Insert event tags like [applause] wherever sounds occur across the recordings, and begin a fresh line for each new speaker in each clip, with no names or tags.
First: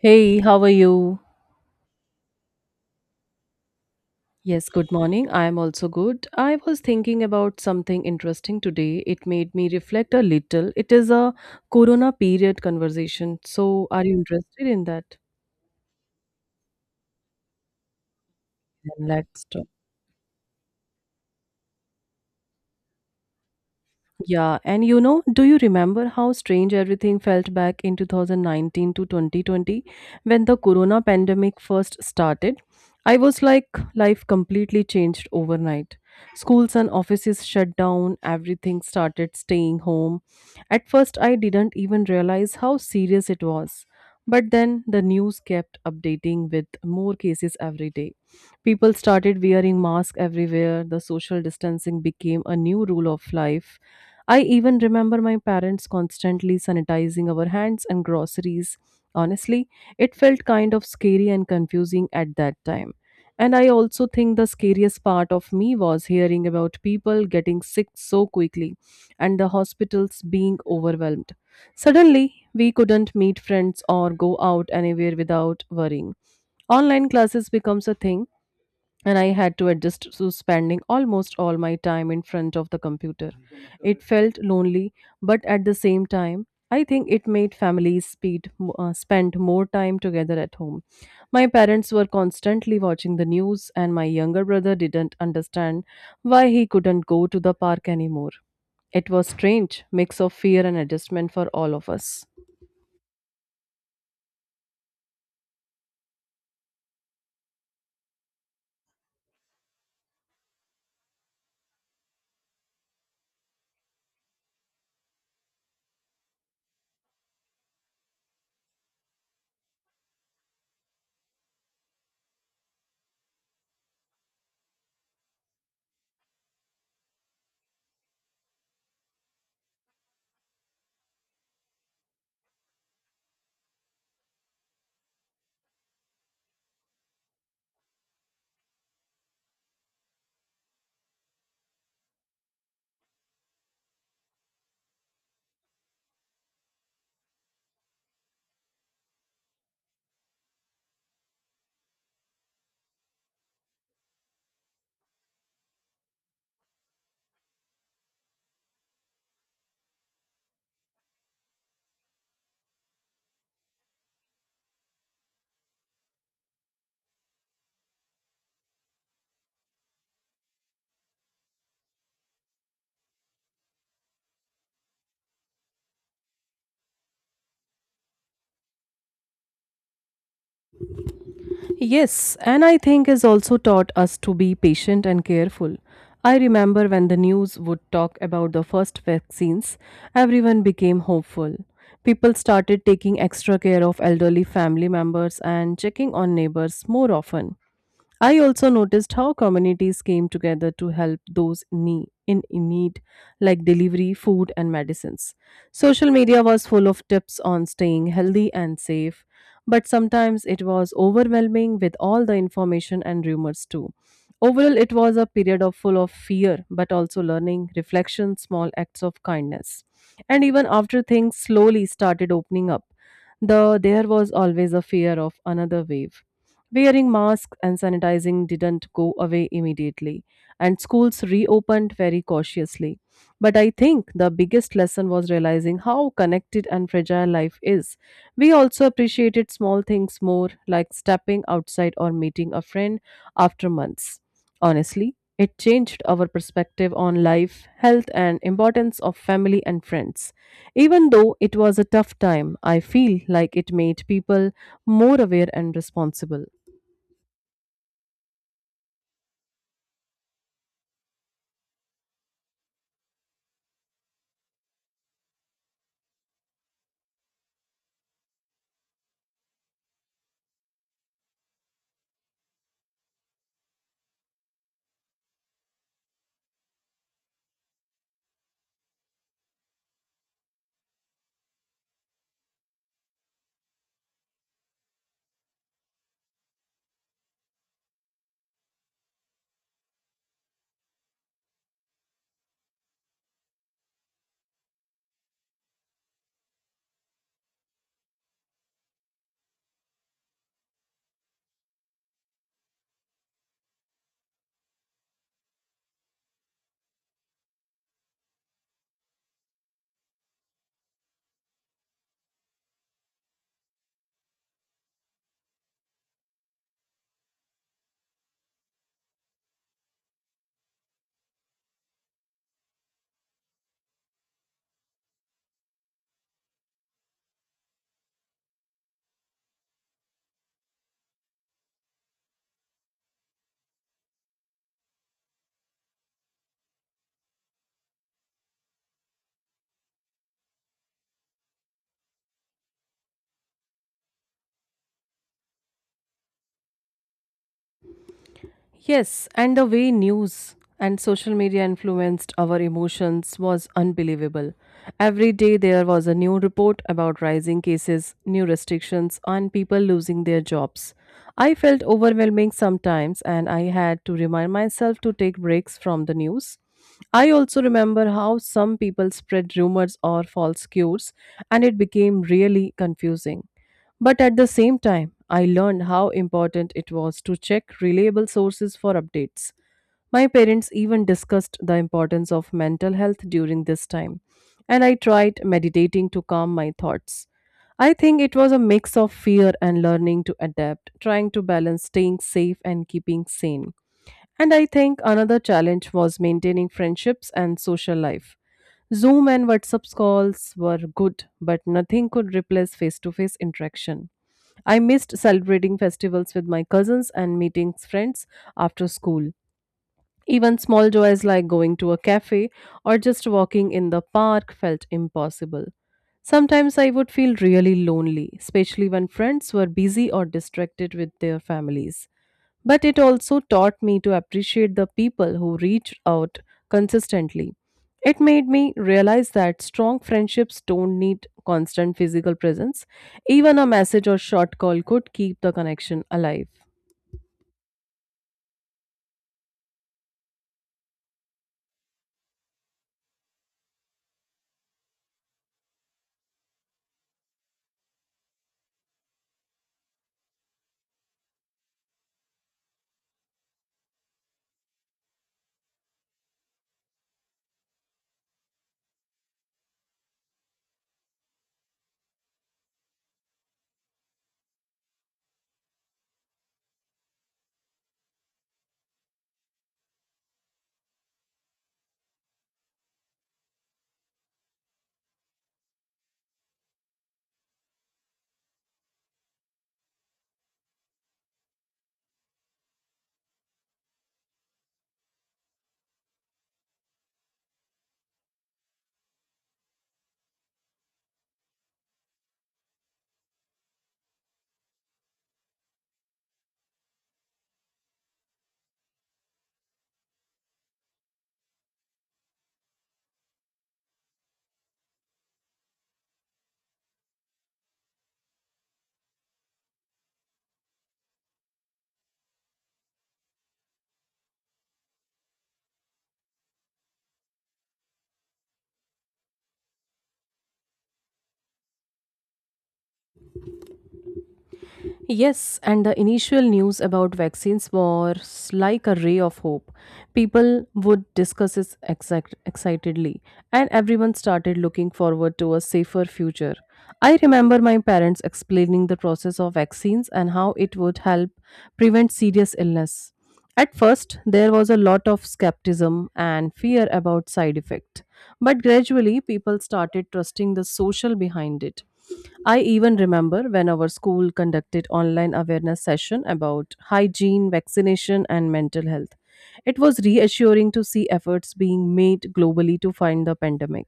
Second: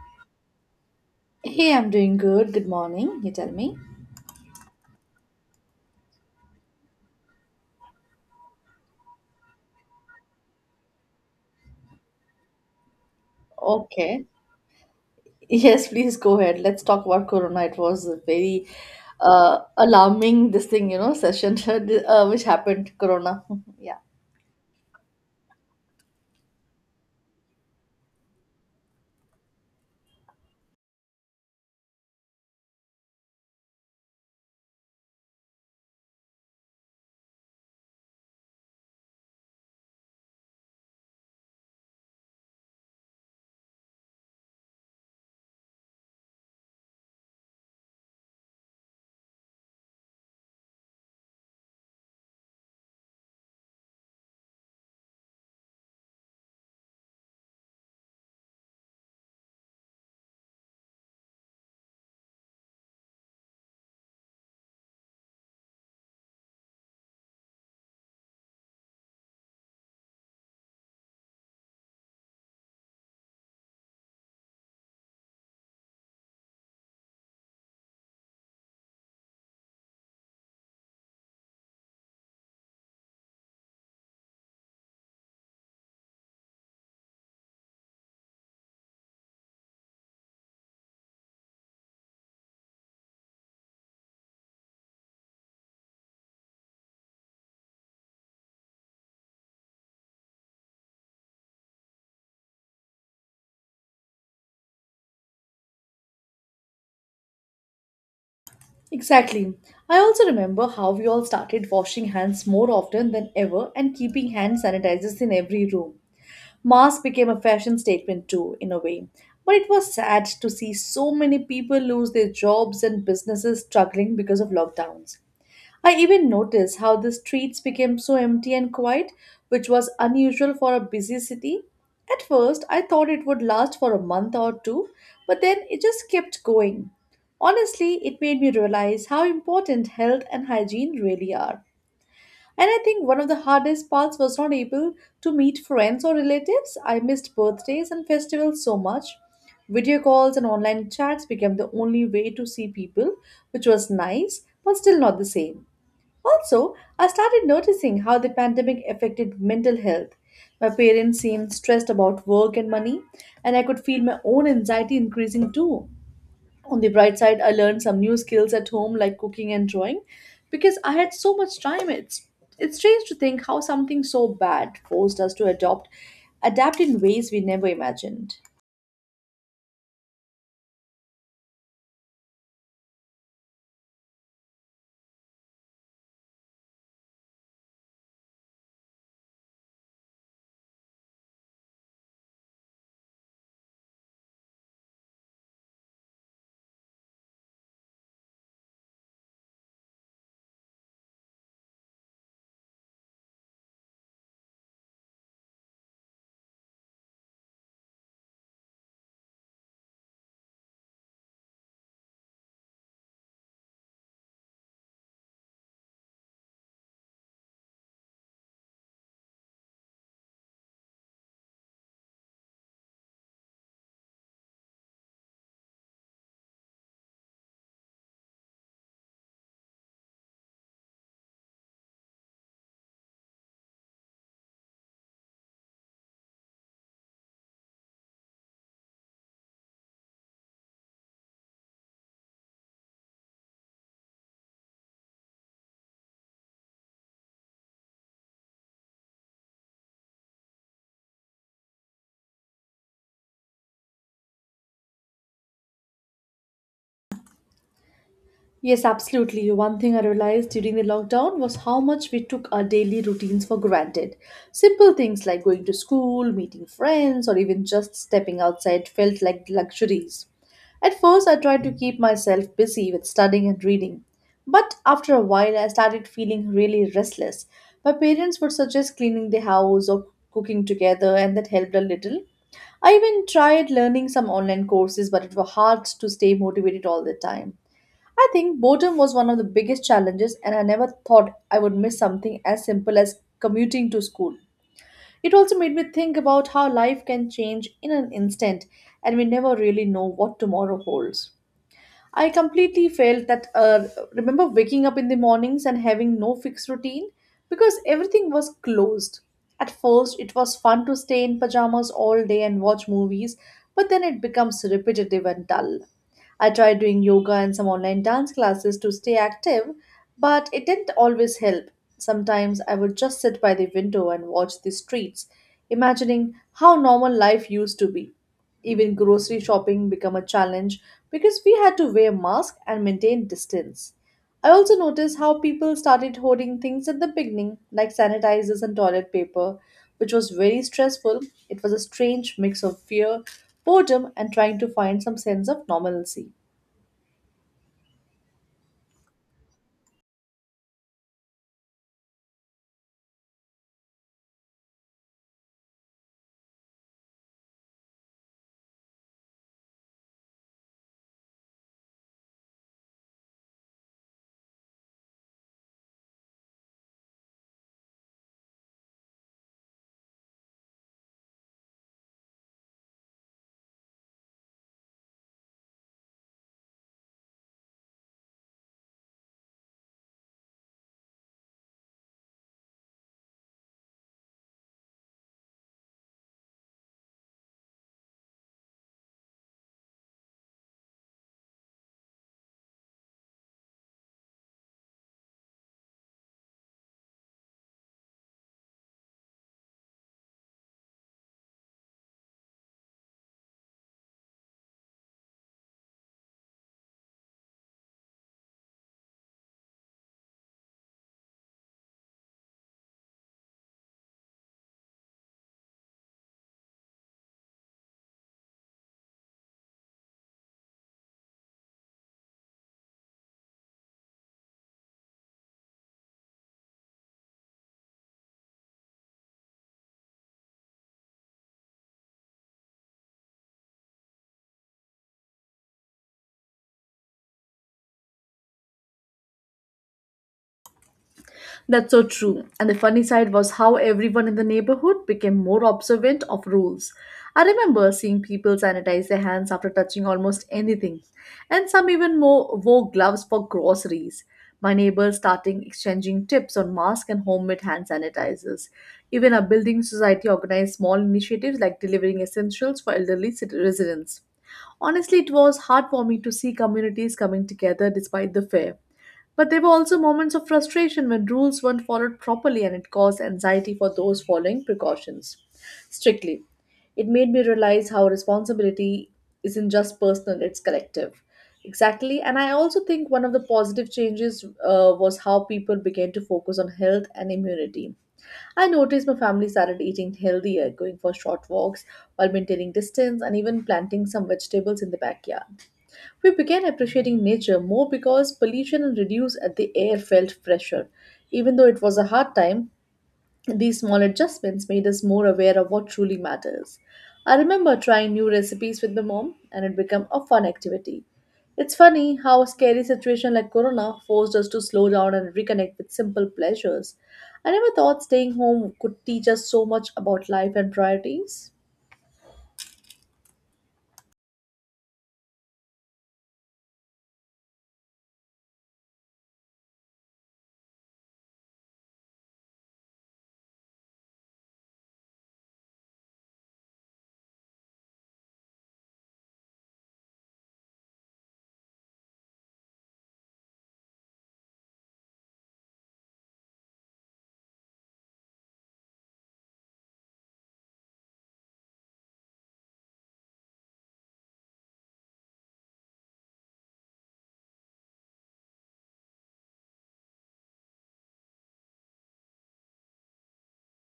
Hey, how are you?
Hey, I'm doing good. Good morning. You tell me.
Yes, good morning. I am also good. I was thinking about something interesting today. It made me reflect a little. It is a corona period conversation. So, are you
Okay.
interested in that?
Yes, please go ahead. Let's talk about Corona. It was a very
Then let's talk.
alarming this thing, session [laughs] which happened. Corona. [laughs] Yeah.
Yeah, and you know, do you remember how strange everything felt back in 2019 to 2020 when the corona pandemic first started? I was like, life completely changed overnight. Schools and offices shut down, everything started staying home. At first, I didn't even realize how serious it was. But then the news kept updating with more cases every day. People started wearing masks everywhere, the social distancing became a new rule of life. I even remember my parents constantly sanitizing our hands and groceries. Honestly, it felt kind of scary and confusing at that time. And I also think the scariest part of me was hearing about people getting sick so quickly and the hospitals being overwhelmed. Suddenly, we couldn't meet friends or go out anywhere without worrying. Online classes becomes a thing and I had to adjust to spending almost all my time in front of the computer. It felt lonely, but at the same time, I think it made families spend more time together at home. My parents were constantly watching the news, and my younger brother didn't understand why he couldn't go to the park anymore. It was strange mix of fear and adjustment for all of us.
Exactly. I also remember how we all started washing hands more often than ever and keeping hand sanitizers in every room. Mask became a fashion statement too, in a way. But it was sad to see so many people lose their jobs and businesses struggling because of lockdowns. I even noticed how the streets became so empty and quiet, which was unusual for a busy city. At first, I thought it would last for a month or two, but then it just kept going. Honestly, it made me realize how important health and hygiene really are. And I think one of the hardest parts was not able to meet friends or relatives. I missed birthdays and festivals so much. Video calls and online chats became the only way to see people, which was nice, but still not the same. Also, I started noticing how the pandemic affected mental health. My parents seemed stressed about work and money, and I could feel my own anxiety increasing too. On the bright side, I learned some new skills at home like cooking and drawing because I had so much time. It's strange to think how something so bad forced us to adopt adapt in ways we never imagined.
Yes, and I think has also taught us to be patient and careful. I remember when the news would talk about the first vaccines, everyone became hopeful. People started taking extra care of elderly family members and checking on neighbors more often. I also noticed how communities came together to help those in need, like delivery, food, and medicines. Social media was full of tips on staying healthy and safe, but sometimes it was overwhelming with all the information and rumors too. Overall, it was a period of full of fear, but also learning, reflection, small acts of kindness. And even after things slowly started opening up, there was always a fear of another wave. Wearing masks and sanitizing didn't go away immediately, and schools reopened very cautiously. But I think the biggest lesson was realizing how connected and fragile life is. We also appreciated small things more, like stepping outside or meeting a friend after months. Honestly, it changed our perspective on life, health, and importance of family and friends. Even though it was a tough time, I feel like it made people more aware and responsible.
Yes, absolutely. One thing I realized during the lockdown was how much we took our daily routines for granted. Simple things like going to school, meeting friends, or even just stepping outside felt like luxuries. At first, I tried to keep myself busy with studying and reading, but after a while, I started feeling really restless. My parents would suggest cleaning the house or cooking together, and that helped a little. I even tried learning some online courses, but it was hard to stay motivated all the time. I think boredom was one of the biggest challenges, and I never thought I would miss something as simple as commuting to school. It also made me think about how life can change in an instant, and we never really know what tomorrow holds. I completely felt that. Remember waking up in the mornings and having no fixed routine because everything was closed. At first, it was fun to stay in pajamas all day and watch movies, but then it becomes repetitive and dull. I tried doing yoga and some online dance classes to stay active, but it didn't always help. Sometimes I would just sit by the window and watch the streets, imagining how normal life used to be. Even grocery shopping became a challenge because we had to wear masks and maintain distance. I also noticed how people started hoarding things at the beginning, like sanitizers and toilet paper, which was very stressful. It was a strange mix of fear, boredom, and trying to find some sense of normalcy.
Yes, and the way news and social media influenced our emotions was unbelievable. Every day there was a new report about rising cases, new restrictions, and people losing their jobs. I felt overwhelming sometimes, and I had to remind myself to take breaks from the news. I also remember how some people spread rumors or false cures, and it became really confusing. But at the same time, I learned how important it was to check reliable sources for updates. My parents even discussed the importance of mental health during this time, and I tried meditating to calm my thoughts. I think it was a mix of fear and learning to adapt, trying to balance staying safe and keeping sane. And I think another challenge was maintaining friendships and social life. Zoom and WhatsApp calls were good, but nothing could replace face to face interaction. I missed celebrating festivals with my cousins and meeting friends after school. Even small joys like going to a cafe or just walking in the park felt impossible. Sometimes I would feel really lonely, especially when friends were busy or distracted with their families. But it also taught me to appreciate the people who reach out consistently. It made me realize that strong friendships don't need constant physical presence. Even a message or short call could keep the connection alive.
That's so true. And the funny side was how everyone in the neighborhood became more observant of rules. I remember seeing people sanitize their hands after touching almost anything, and some even more wore gloves for groceries. My neighbors starting exchanging tips on masks and homemade hand sanitizers. Even our building society organized small initiatives like delivering essentials for elderly residents. Honestly, it was heartwarming to see communities coming together despite the fear. But there were also moments of frustration when rules weren't followed properly and it caused anxiety for those following precautions strictly. It made me realize how responsibility isn't just personal, it's collective. Exactly, and I also think one of the positive changes was how people began to focus on health and immunity. I noticed my family started eating healthier, going for short walks while maintaining distance, and even planting some vegetables in the backyard. We began appreciating nature more because pollution reduced at the air felt fresher. Even though it was a hard time, these small adjustments made us more aware of what truly matters. I remember trying new recipes with my mom and it became a fun activity. It's funny how a scary situation like Corona forced us to slow down and reconnect with simple pleasures. I never thought staying home could teach us so much about life and priorities.
Yes, and the initial news about vaccines was like a ray of hope. People would discuss it excitedly, and everyone started looking forward to a safer future. I remember my parents explaining the process of vaccines and how it would help prevent serious illness. At first, there was a lot of skepticism and fear about side effect, but gradually people started trusting the social behind it. I even remember when our school conducted online awareness session about hygiene, vaccination and mental health. It was reassuring to see efforts being made globally to find the pandemic.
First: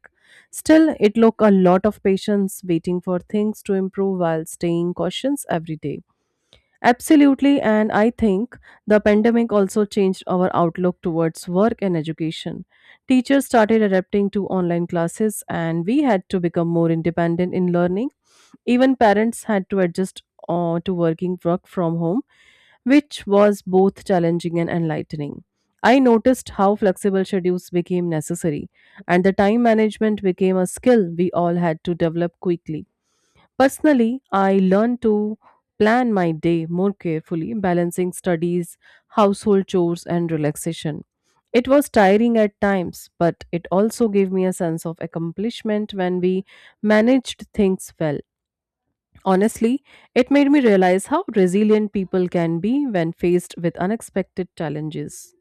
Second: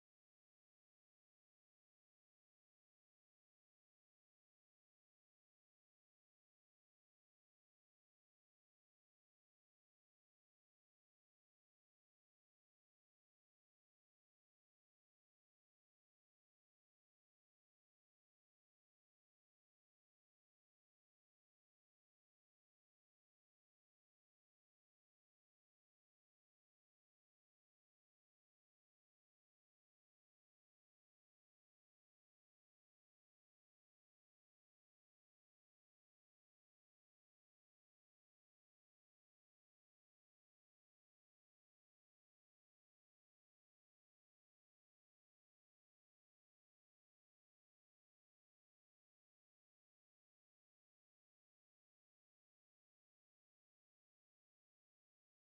Still, it took a lot of patience waiting for things to improve while staying cautious every day. Absolutely, and I think the pandemic also changed our outlook towards work and education. Teachers started adapting to online classes, and we had to become more independent in learning. Even parents had to adjust to work from home, which was both challenging and enlightening. I noticed how flexible schedules became necessary, and the time management became a skill we all had to develop quickly. Personally, I learned to plan my day more carefully, balancing studies, household chores, and relaxation. It was tiring at times, but it also gave me a sense of accomplishment when we managed things well. Honestly, it made me realize how resilient people can be when faced with unexpected challenges.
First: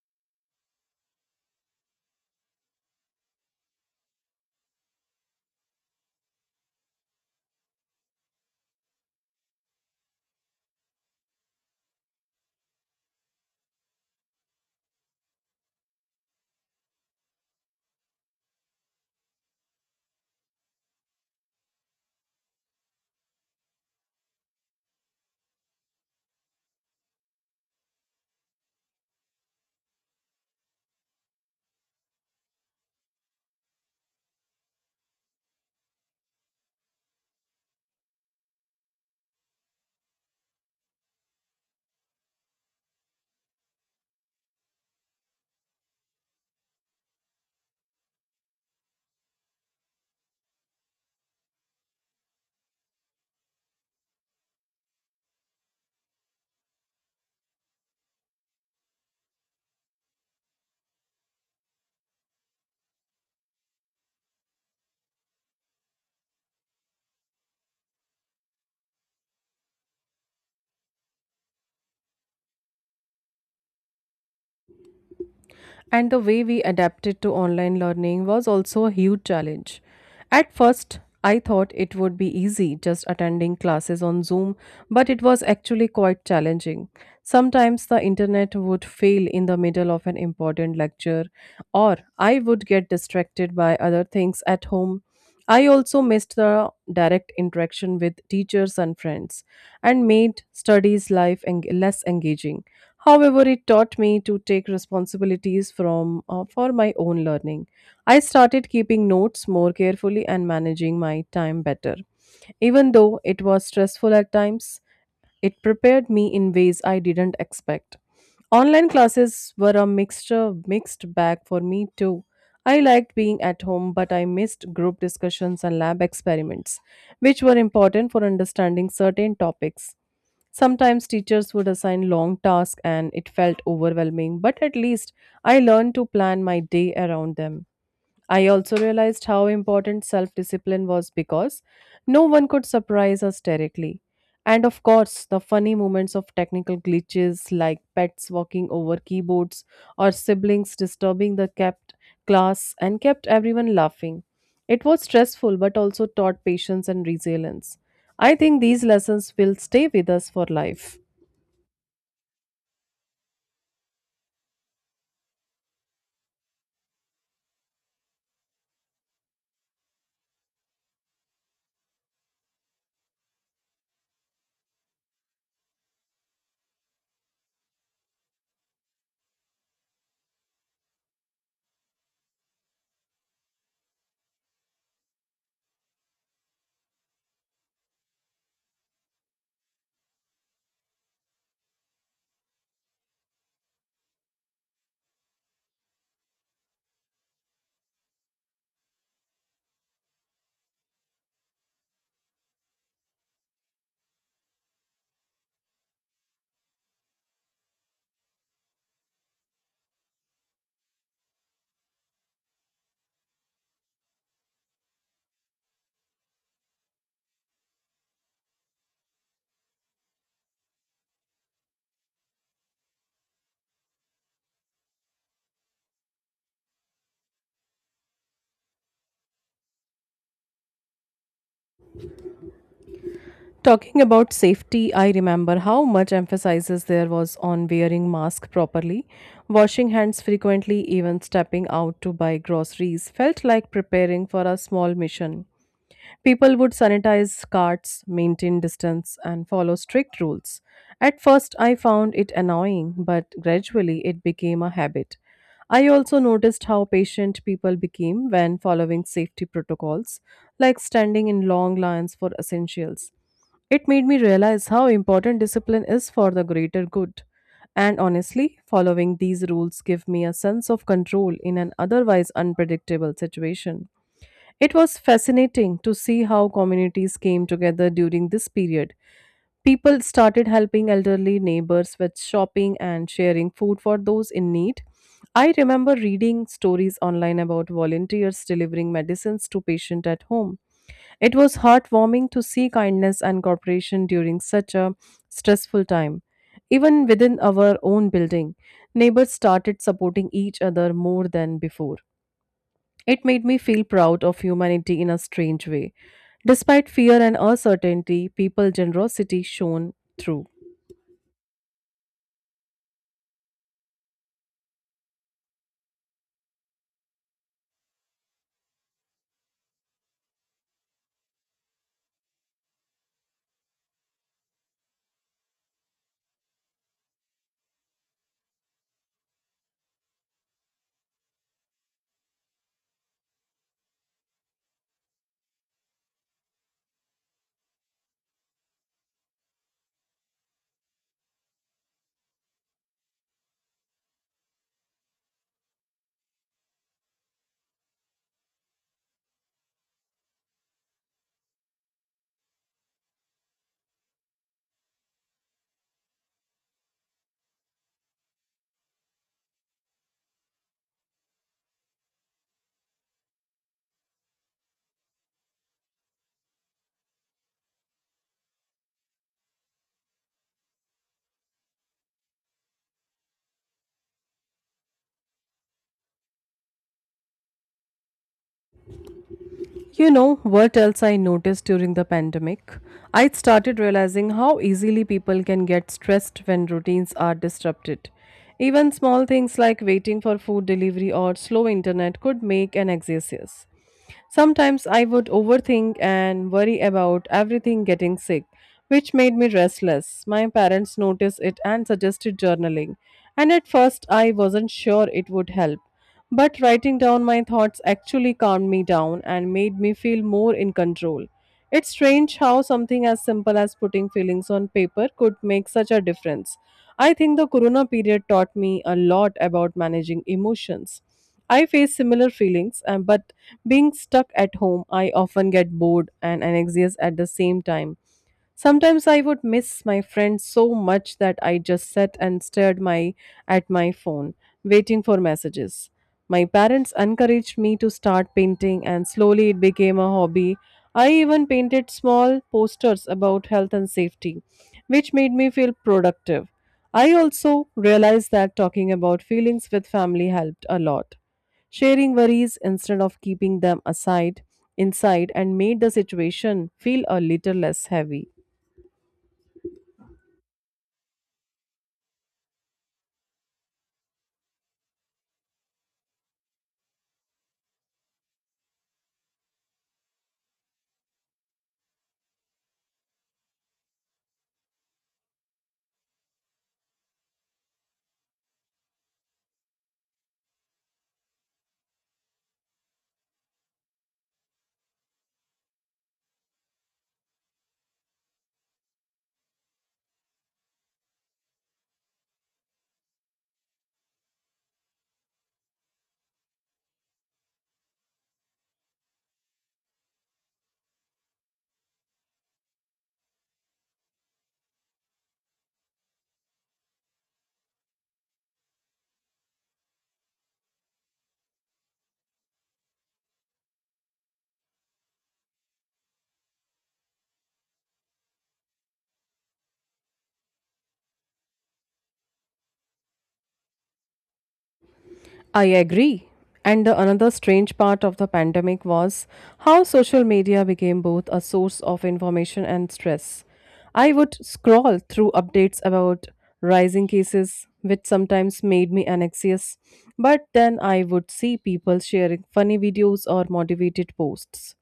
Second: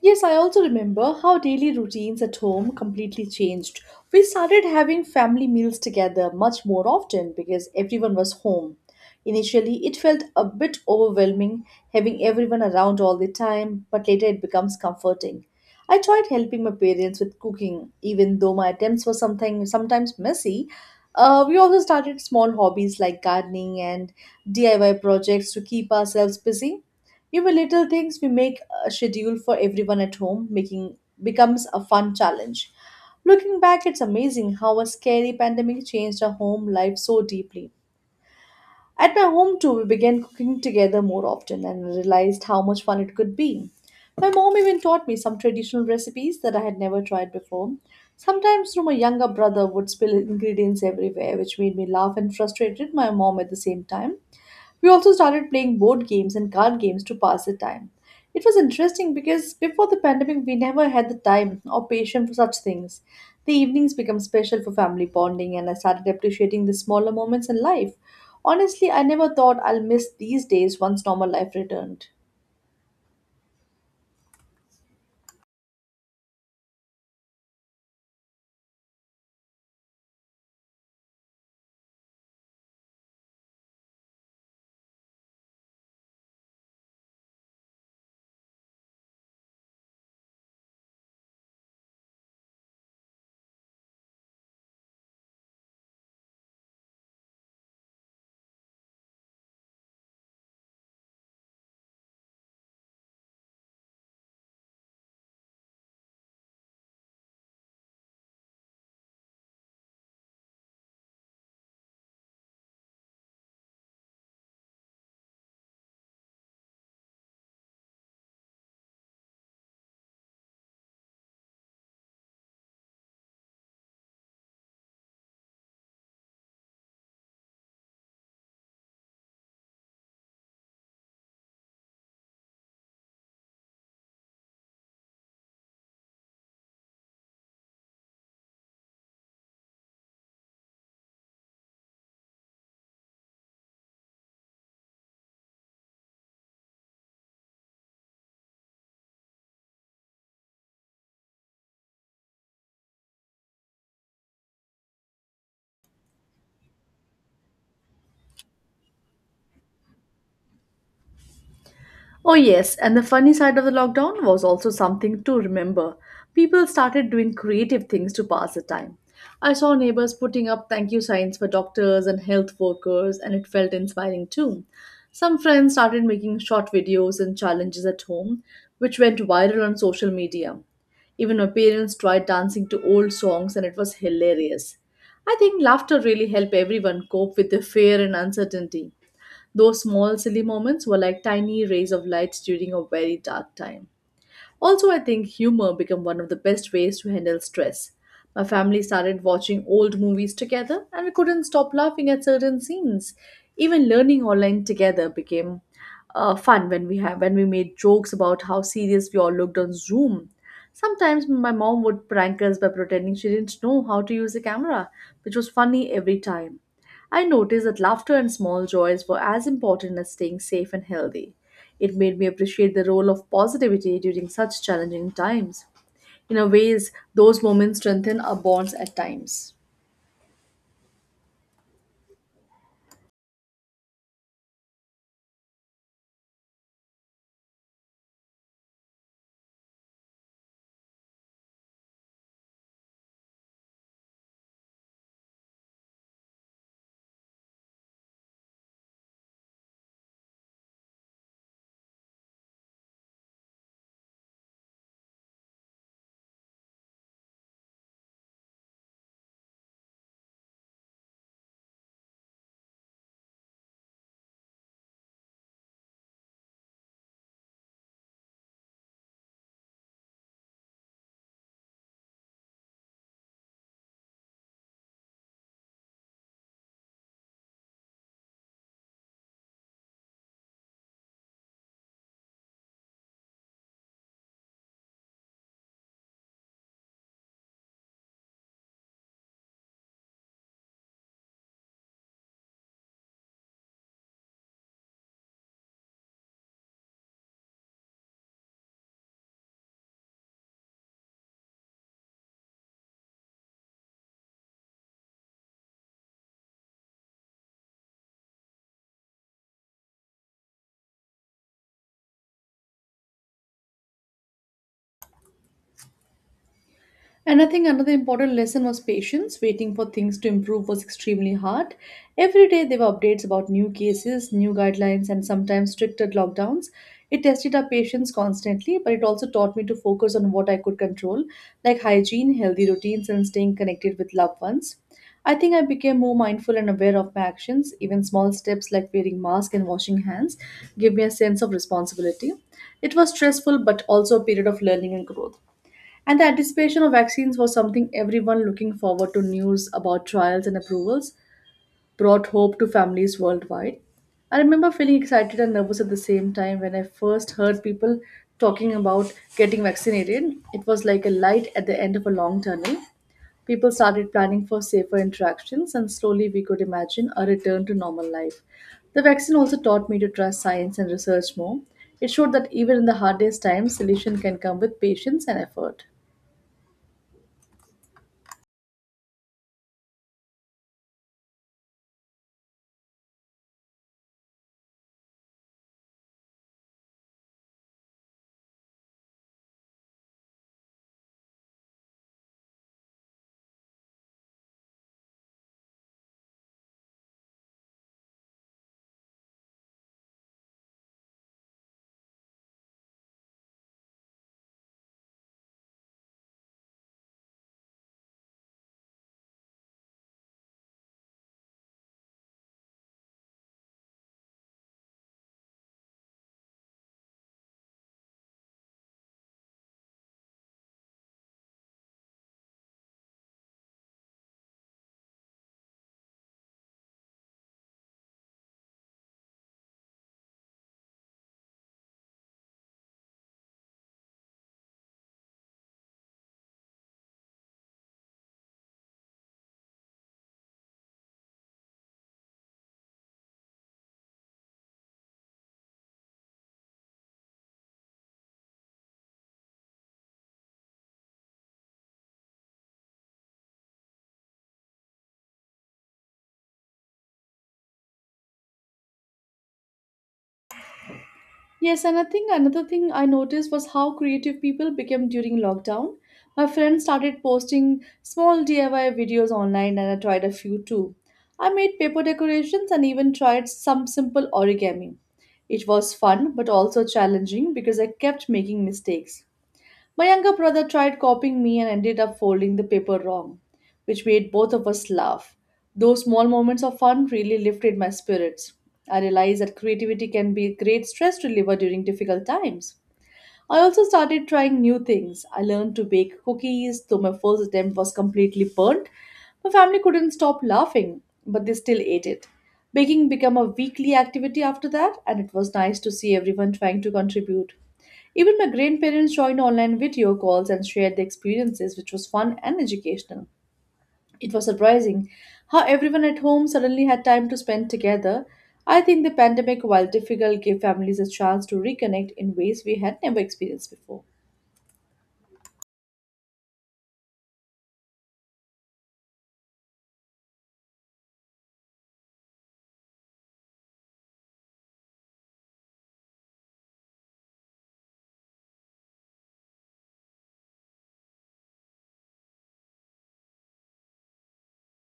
Yes, I also remember how daily routines at home completely changed. We started having family meals together much more often because everyone was home. Initially, it felt a bit overwhelming having everyone around all the time, but later it becomes comforting. I tried helping my parents with cooking, even though my attempts were something sometimes messy. We also started small hobbies like gardening and DIY projects to keep ourselves busy. Even little things we make a schedule for everyone at home, making becomes a fun challenge. Looking back, it's amazing how a scary pandemic changed our home life so deeply. At my home, too, we began cooking together more often and realized how much fun it could be. My mom even taught me some traditional recipes that I had never tried before. Sometimes, through my younger brother would spill ingredients everywhere, which made me laugh and frustrated my mom at the same time. We also started playing board games and card games to pass the time. It was interesting because before the pandemic, we never had the time or patience for such things. The evenings become special for family bonding, and I started appreciating the smaller moments in life. Honestly, I never thought I'll miss these days once normal life returned.
And the way we adapted to online learning was also a huge challenge. At first, I thought it would be easy just attending classes on Zoom, but it was actually quite challenging. Sometimes the internet would fail in the middle of an important lecture, or I would get distracted by other things at home. I also missed the direct interaction with teachers and friends and made less engaging. However, it taught me to take responsibilities from for my own learning. I started keeping notes more carefully and managing my time better, even though it was stressful at times, it prepared me in ways I didn't expect. Online classes were a mixture mixed bag for me too. I liked being at home, but I missed group discussions and lab experiments, which were important for understanding certain topics. Sometimes teachers would assign long tasks and it felt overwhelming, but at least I learned to plan my day around them. I also realized how important self discipline was because no one could surprise us directly. And of course, the funny moments of technical glitches like pets walking over keyboards or siblings disturbing the kept class and kept everyone laughing. It was stressful but also taught patience and resilience. I think these lessons will stay with us for life.
Oh, yes, and the funny side of the lockdown was also something to remember. People started doing creative things to pass the time. I saw neighbors putting up thank you signs for doctors and health workers, and it felt inspiring too. Some friends started making short videos and challenges at home, which went viral on social media. Even my parents tried dancing to old songs, and it was hilarious. I think laughter really helped everyone cope with the fear and uncertainty. Those small, silly moments were like tiny rays of light during a very dark time. Also, I think humor became one of the best ways to handle stress. My family started watching old movies together, and we couldn't stop laughing at certain scenes. Even learning online together became fun when we made jokes about how serious we all looked on Zoom. Sometimes my mom would prank us by pretending she didn't know how to use a camera, which was funny every time. I noticed that laughter and small joys were as important as staying safe and healthy. It made me appreciate the role of positivity during such challenging times. In a ways, those moments strengthen our bonds at times.
Talking about safety, I remember how much emphasis there was on wearing mask properly, washing hands frequently, even stepping out to buy groceries felt like preparing for a small mission. People would sanitize carts, maintain distance, and follow strict rules. At first, I found it annoying, but gradually it became a habit. I also noticed how patient people became when following safety protocols, like standing in long lines for essentials. It made me realize how important discipline is for the greater good. And honestly, following these rules give me a sense of control in an otherwise unpredictable situation. It was fascinating to see how communities came together during this period. People started helping elderly neighbors with shopping and sharing food for those in need. I remember reading stories online about volunteers delivering medicines to patients at home. It was heartwarming to see kindness and cooperation during such a stressful time. Even within our own building, neighbors started supporting each other more than before. It made me feel proud of humanity in a strange way. Despite fear and uncertainty, people generosity shone through.
And I think another important lesson was patience. Waiting for things to improve was extremely hard. Every day there were updates about new cases, new guidelines, and sometimes stricter lockdowns. It tested our patience constantly, but it also taught me to focus on what I could control, like hygiene, healthy routines, and staying connected with loved ones. I think I became more mindful and aware of my actions. Even small steps like wearing masks and washing hands gave me a sense of responsibility. It was stressful, but also a period of learning and growth. And the anticipation of vaccines was something everyone looking forward to news about trials and approvals brought hope to families worldwide. I remember feeling excited and nervous at the same time when I first heard people talking about getting vaccinated. It was like a light at the end of a long tunnel. People started planning for safer interactions, and slowly we could imagine a return to normal life. The vaccine also taught me to trust science and research more. It showed that even in the hardest times, solution can come with patience and effort.
You know what else I noticed during the pandemic? I started realizing how easily people can get stressed when routines are disrupted. Even small things like waiting for food delivery or slow internet could make an excess. Sometimes I would overthink and worry about everything getting sick, which made me restless. My parents noticed it and suggested journaling, and at first I wasn't sure it would help. But writing down my thoughts actually calmed me down and made me feel more in control. It's strange how something as simple as putting feelings on paper could make such a difference. I think the corona period taught me a lot about managing emotions. I face similar feelings, but being stuck at home, I often get bored and anxious at the same time. Sometimes I would miss my friends so much that I just sat and stared my at my phone, waiting for messages. My parents encouraged me to start painting and slowly it became a hobby. I even painted small posters about health and safety, which made me feel productive. I also realized that talking about feelings with family helped a lot. Sharing worries instead of keeping them aside inside and made the situation feel a little less heavy.
Yes, and I think another thing I noticed was how creative people became during lockdown. My friend started posting small DIY videos online, and I tried a few too. I made paper decorations and even tried some simple origami. It was fun but also challenging because I kept making mistakes. My younger brother tried copying me and ended up folding the paper wrong, which made both of us laugh. Those small moments of fun really lifted my spirits. I realized that creativity can be a great stress reliever during difficult times. I also started trying new things. I learned to bake cookies, though my first attempt was completely burnt. My family couldn't stop laughing, but they still ate it. Baking became a weekly activity after that, and it was nice to see everyone trying to contribute. Even my grandparents joined online video calls and shared their experiences, which was fun and educational. It was surprising how everyone at home suddenly had time to spend together. I think the pandemic, while difficult, gave families a chance to reconnect in ways we had never experienced before.
I agree. And the another strange part of the pandemic was how social media became both a source of information and stress. I would scroll through updates about rising cases, which sometimes made me anxious, but then I would see people sharing funny videos or motivated posts.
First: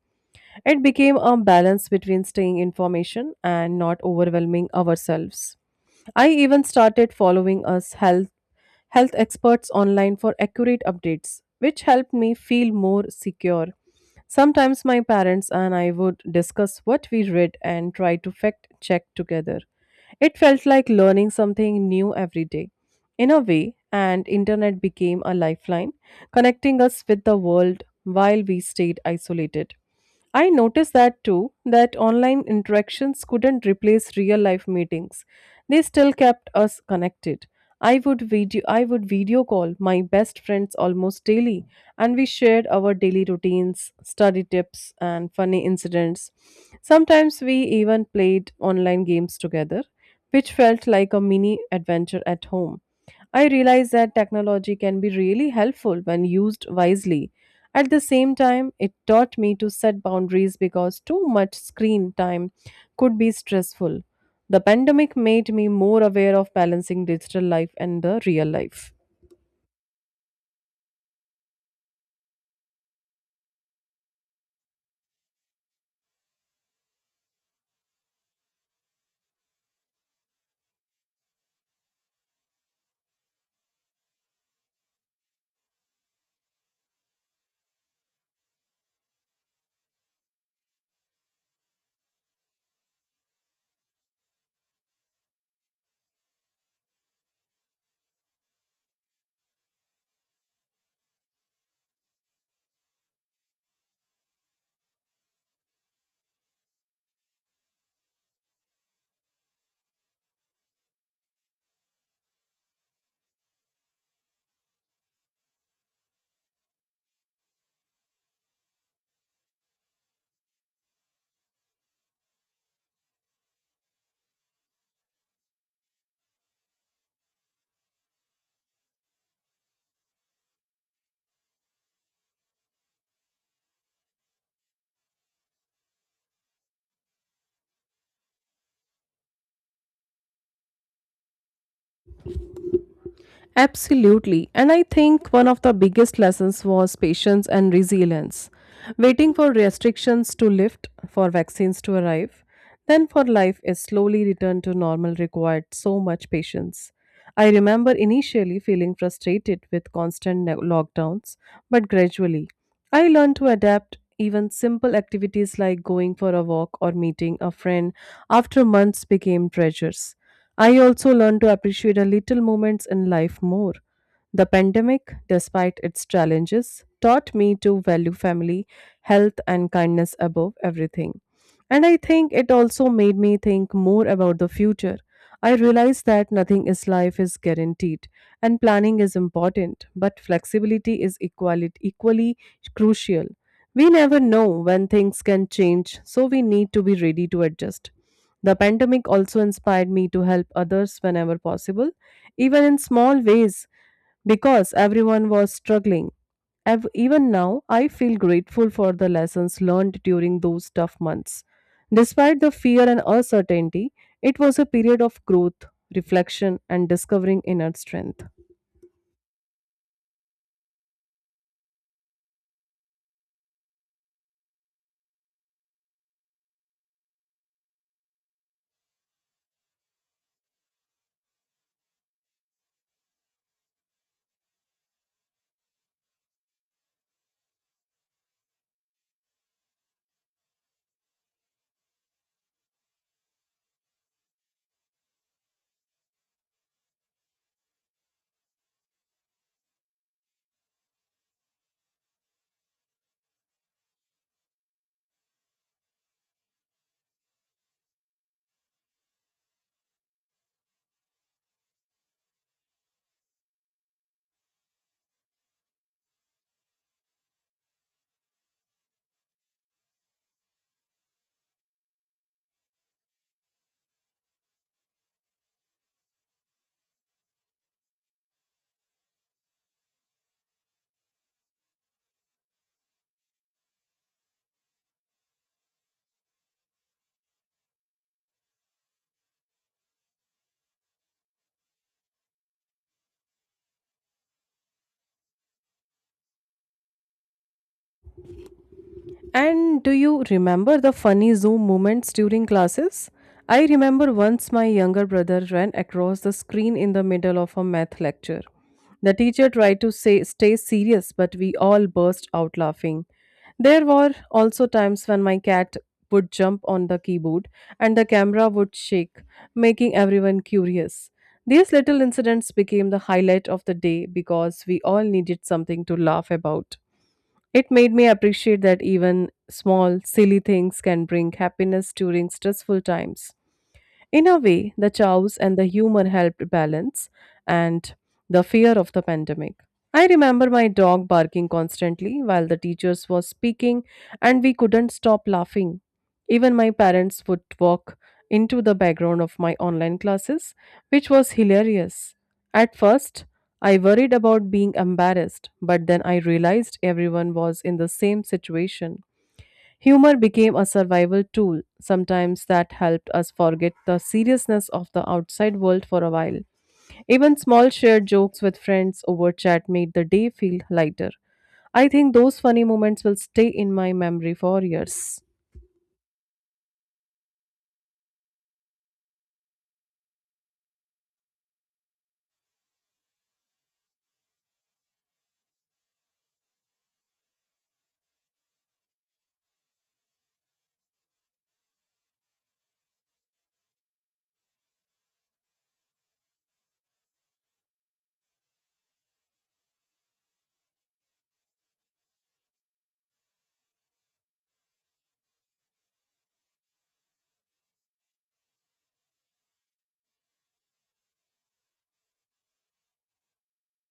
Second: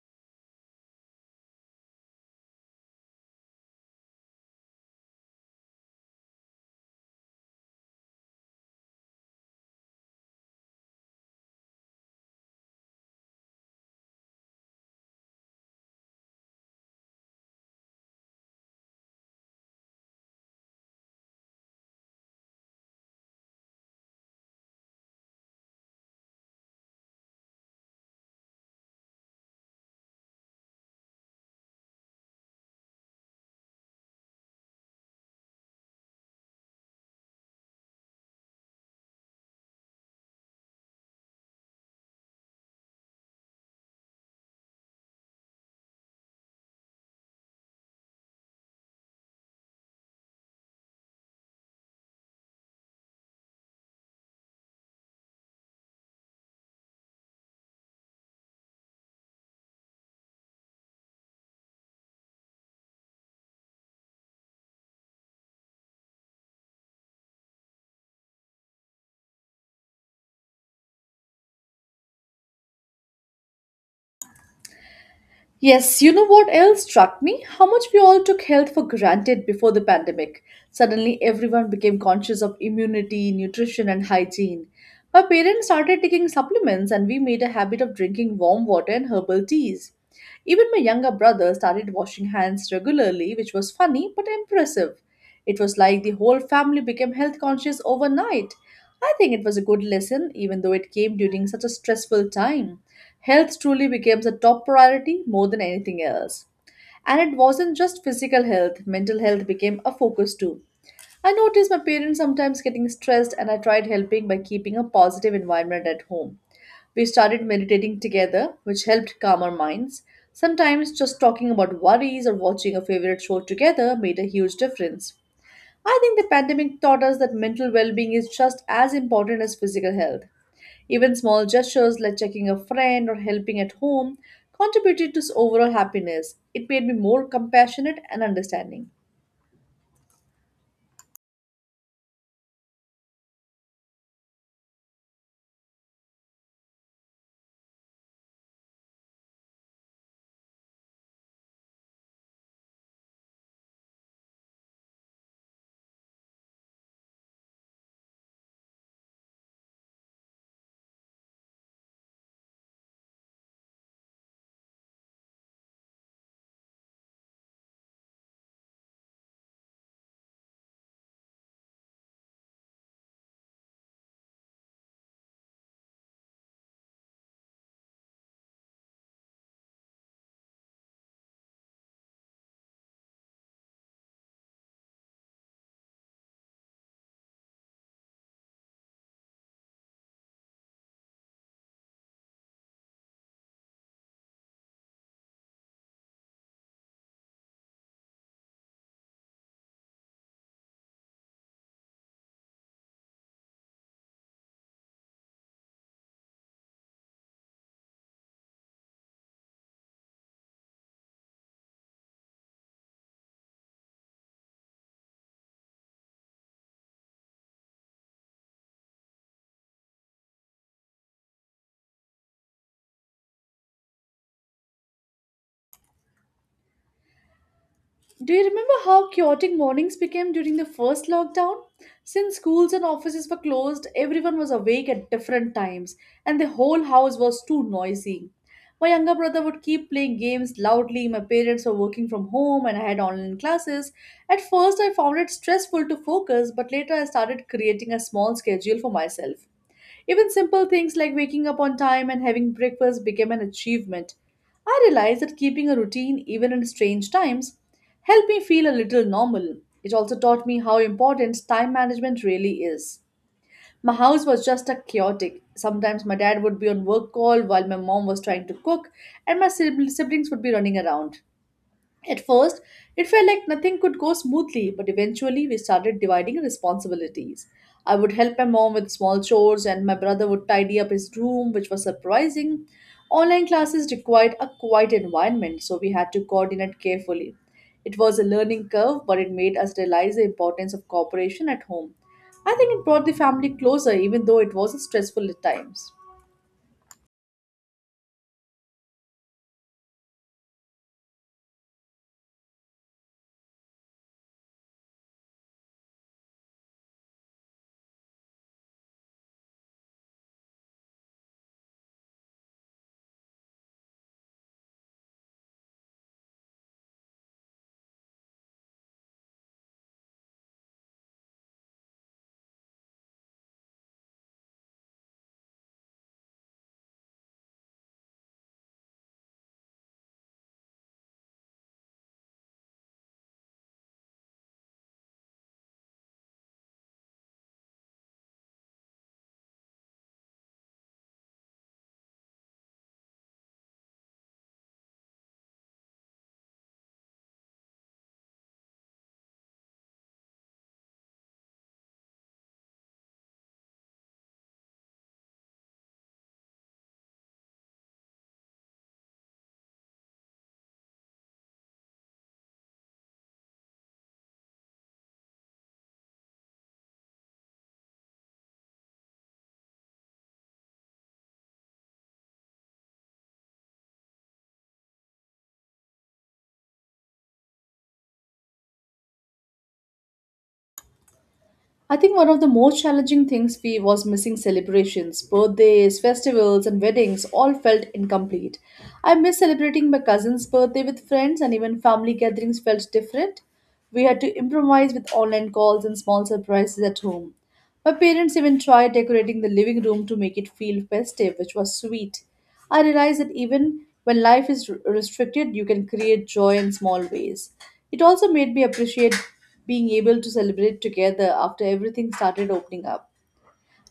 It became a balance between staying information and not overwhelming ourselves. I even started following us health experts online for accurate updates, which helped me feel more secure. Sometimes my parents and I would discuss what we read and try to fact check together. It felt like learning something new every day. In a way, and internet became a lifeline, connecting us with the world while we stayed isolated. I noticed that too, that online interactions couldn't replace real life meetings. They still kept us connected. I would video call my best friends almost daily and we shared our daily routines, study tips and funny incidents. Sometimes we even played online games together, which felt like a mini adventure at home. I realized that technology can be really helpful when used wisely at the same time, it taught me to set boundaries because too much screen time could be stressful. The pandemic made me more aware of balancing digital life and the real life.
Yes, you know what else struck me? How much we all took health for granted before the pandemic. Suddenly, everyone became conscious of immunity, nutrition, and hygiene. My parents started taking supplements, and we made a habit of drinking warm water and herbal teas. Even my younger brother started washing hands regularly, which was funny but impressive. It was like the whole family became health conscious overnight. I think it was a good lesson, even though it came during such a stressful time. Health truly becomes a top priority more than anything else. And it wasn't just physical health, mental health became a focus too. I noticed my parents sometimes getting stressed, and I tried helping by keeping a positive environment at home. We started meditating together, which helped calm our minds. Sometimes just talking about worries or watching a favorite show together made a huge difference. I think the pandemic taught us that mental well being is just as important as physical health. Even small gestures like checking a friend or helping at home contributed to overall happiness. It made me more compassionate and understanding.
Absolutely. And I think one of the biggest lessons was patience and resilience. Waiting for restrictions to lift, for vaccines to arrive, then for life is slowly returned to normal required so much patience. I remember initially feeling frustrated with constant lockdowns, but gradually I learned to adapt even simple activities like going for a walk or meeting a friend after months became treasures. I also learned to appreciate the little moments in life more. The pandemic, despite its challenges, taught me to value family, health, and kindness above everything. And I think it also made me think more about the future. I realized that nothing in life is guaranteed, and planning is important, but flexibility is equally crucial. We never know when things can change, so we need to be ready to adjust. The pandemic also inspired me to help others whenever possible, even in small ways, because everyone was struggling. Even now, I feel grateful for the lessons learned during those tough months. Despite the fear and uncertainty, it was a period of growth, reflection, and discovering inner strength.
Do you remember how chaotic mornings became during the first lockdown? Since schools and offices were closed, everyone was awake at different times, and the whole house was too noisy. My younger brother would keep playing games loudly, my parents were working from home, and I had online classes. At first, I found it stressful to focus, but later I started creating a small schedule for myself. Even simple things like waking up on time and having breakfast became an achievement. I realized that keeping a routine, even in strange times, helped me feel a little normal. It also taught me how important time management really is. My house was just a chaotic. Sometimes my dad would be on work call while my mom was trying to cook, and my siblings would be running around. At first, it felt like nothing could go smoothly, but eventually we started dividing responsibilities. I would help my mom with small chores, and my brother would tidy up his room, which was surprising. Online classes required a quiet environment, so we had to coordinate carefully. It was a learning curve, but it made us realize the importance of cooperation at home. I think it brought the family closer, even though it was stressful at times.
And do you remember the funny Zoom moments during classes? I remember once my younger brother ran across the screen in the middle of a math lecture. The teacher tried to say stay serious, but we all burst out laughing. There were also times when my cat would jump on the keyboard and the camera would shake, making everyone curious. These little incidents became the highlight of the day because we all needed something to laugh about. It made me appreciate that even small, silly things can bring happiness during stressful times. In a way, the chows and the humor helped balance and the fear of the pandemic. I remember my dog barking constantly while the teachers was speaking and we couldn't stop laughing. Even my parents would walk into the background of my online classes, which was hilarious. At first, I worried about being embarrassed, but then I realized everyone was in the same situation. Humor became a survival tool. Sometimes that helped us forget the seriousness of the outside world for a while. Even small shared jokes with friends over chat made the day feel lighter. I think those funny moments will stay in my memory for years.
I think one of the most challenging things we was missing celebrations, birthdays, festivals, and weddings all felt incomplete. I miss celebrating my cousin's birthday with friends, and even family gatherings felt different. We had to improvise with online calls and small surprises at home. My parents even tried decorating the living room to make it feel festive, which was sweet. I realized that even when life is restricted, you can create joy in small ways. It also made me appreciate being able to celebrate together after everything started opening up.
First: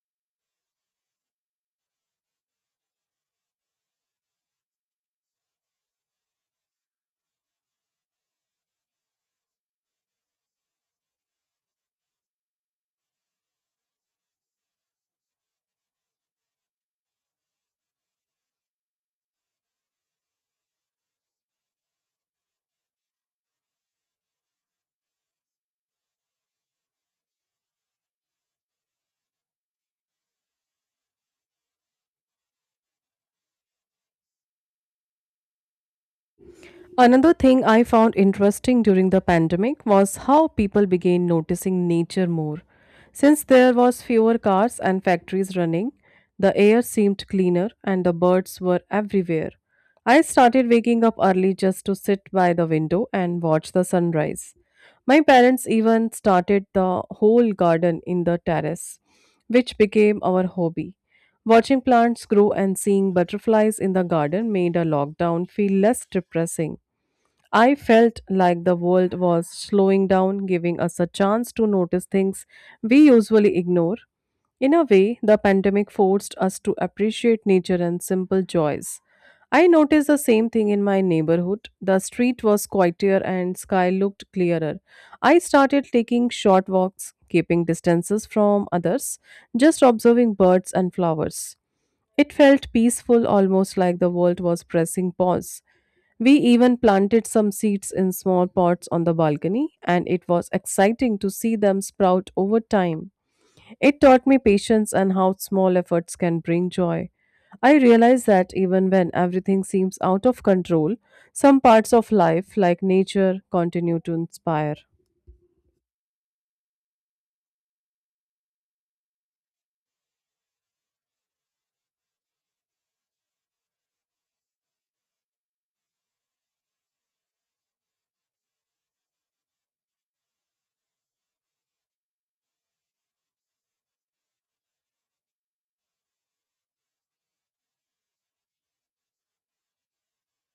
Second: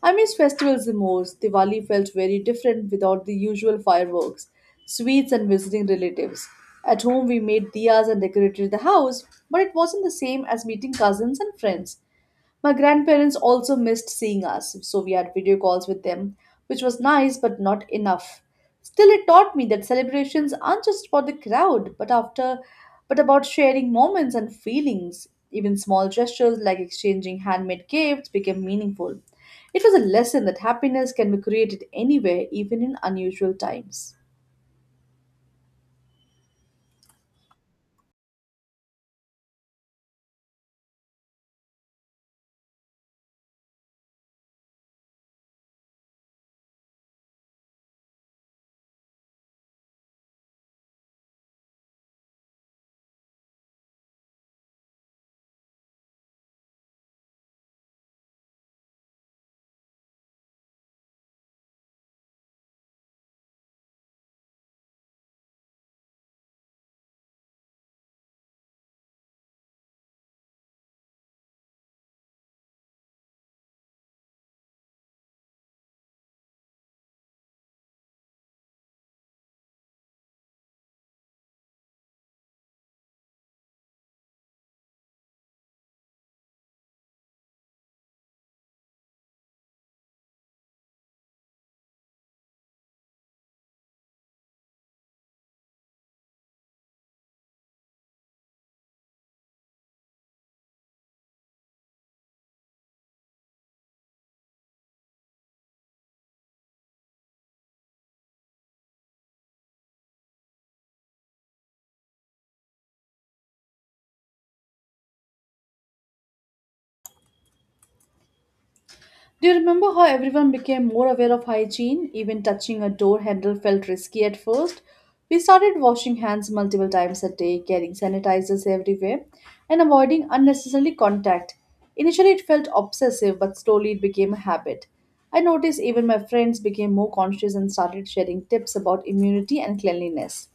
I miss festivals the most. Diwali felt very different without the usual fireworks, sweets, and visiting relatives. At home, we made diyas and decorated the house, but it wasn't the same as meeting cousins and friends. My grandparents also missed seeing us, so we had video calls with them, which was nice but not enough. Still, it taught me that celebrations aren't just about the crowd, but about sharing moments and feelings. Even small gestures like exchanging handmade gifts became meaningful. It was a lesson that happiness can be created anywhere, even in unusual times.
Another thing I found interesting during the pandemic was how people began noticing nature more. Since there was fewer cars and factories running, the air seemed cleaner and the birds were everywhere. I started waking up early just to sit by the window and watch the sunrise. My parents even started the whole garden in the terrace, which became our hobby. Watching plants grow and seeing butterflies in the garden made a lockdown feel less depressing. I felt like the world was slowing down, giving us a chance to notice things we usually ignore. In a way, the pandemic forced us to appreciate nature and simple joys. I noticed the same thing in my neighborhood. The street was quieter and sky looked clearer. I started taking short walks, keeping distances from others, just observing birds and flowers. It felt peaceful, almost like the world was pressing pause. We even planted some seeds in small pots on the balcony, and it was exciting to see them sprout over time. It taught me patience and how small efforts can bring joy. I realized that even when everything seems out of control, some parts of life, like nature, continue to inspire.
Do you remember how everyone became more aware of hygiene? Even touching a door handle felt risky at first. We started washing hands multiple times a day, carrying sanitizers everywhere, and avoiding unnecessary contact. Initially, it felt obsessive, but slowly it became a habit. I noticed even my friends became more conscious and started sharing tips about immunity and cleanliness.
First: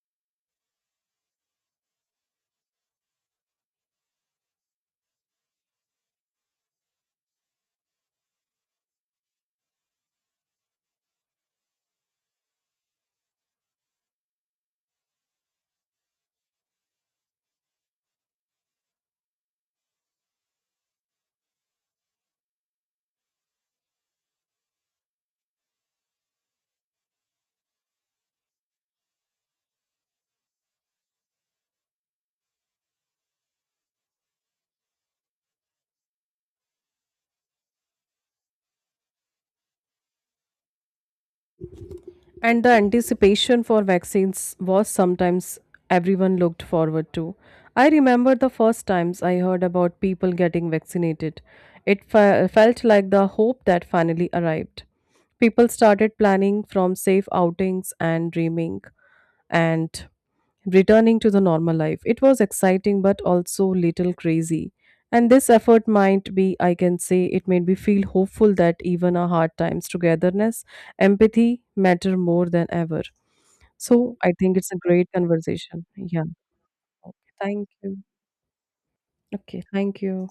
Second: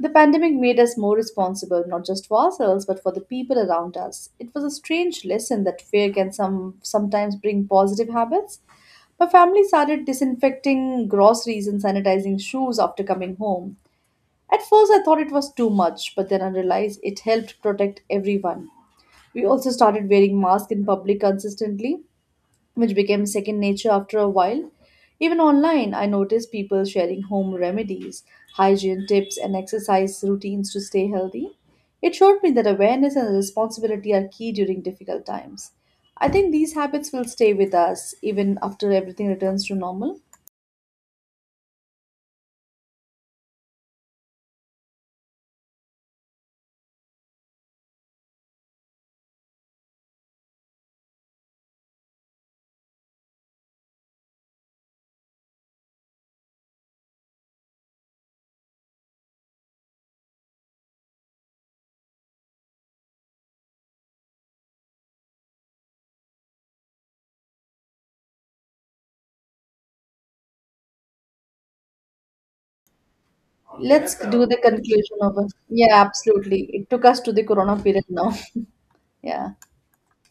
The pandemic made us more responsible, not just for ourselves, but for the people around us. It was a strange lesson that fear can sometimes bring positive habits. My family started disinfecting groceries and sanitizing shoes after coming home. At first, I thought it was too much, but then I realized it helped protect everyone. We also started wearing masks in public consistently, which became second nature after a while. Even online, I noticed people sharing home remedies, hygiene tips, and exercise routines to stay healthy. It showed me that awareness and responsibility are key during difficult times. I think these habits will stay with us even after everything returns to normal.
And the anticipation for vaccines was sometimes everyone looked forward to. I remember the first times I heard about people getting vaccinated. It felt like the hope that finally arrived. People started planning from safe outings and dreaming and returning to the normal life. It was exciting but also little crazy. And this effort might be, I can say, it made me feel hopeful that even our hard times, togetherness, empathy matter more than ever.
Let's
So I
do
think
the
it's a great
conclusion of a
conversation.
yeah,
Yeah.
absolutely. It took
Okay,
us to the
thank
corona
you.
period now. [laughs] Yeah.
Okay. Thank you.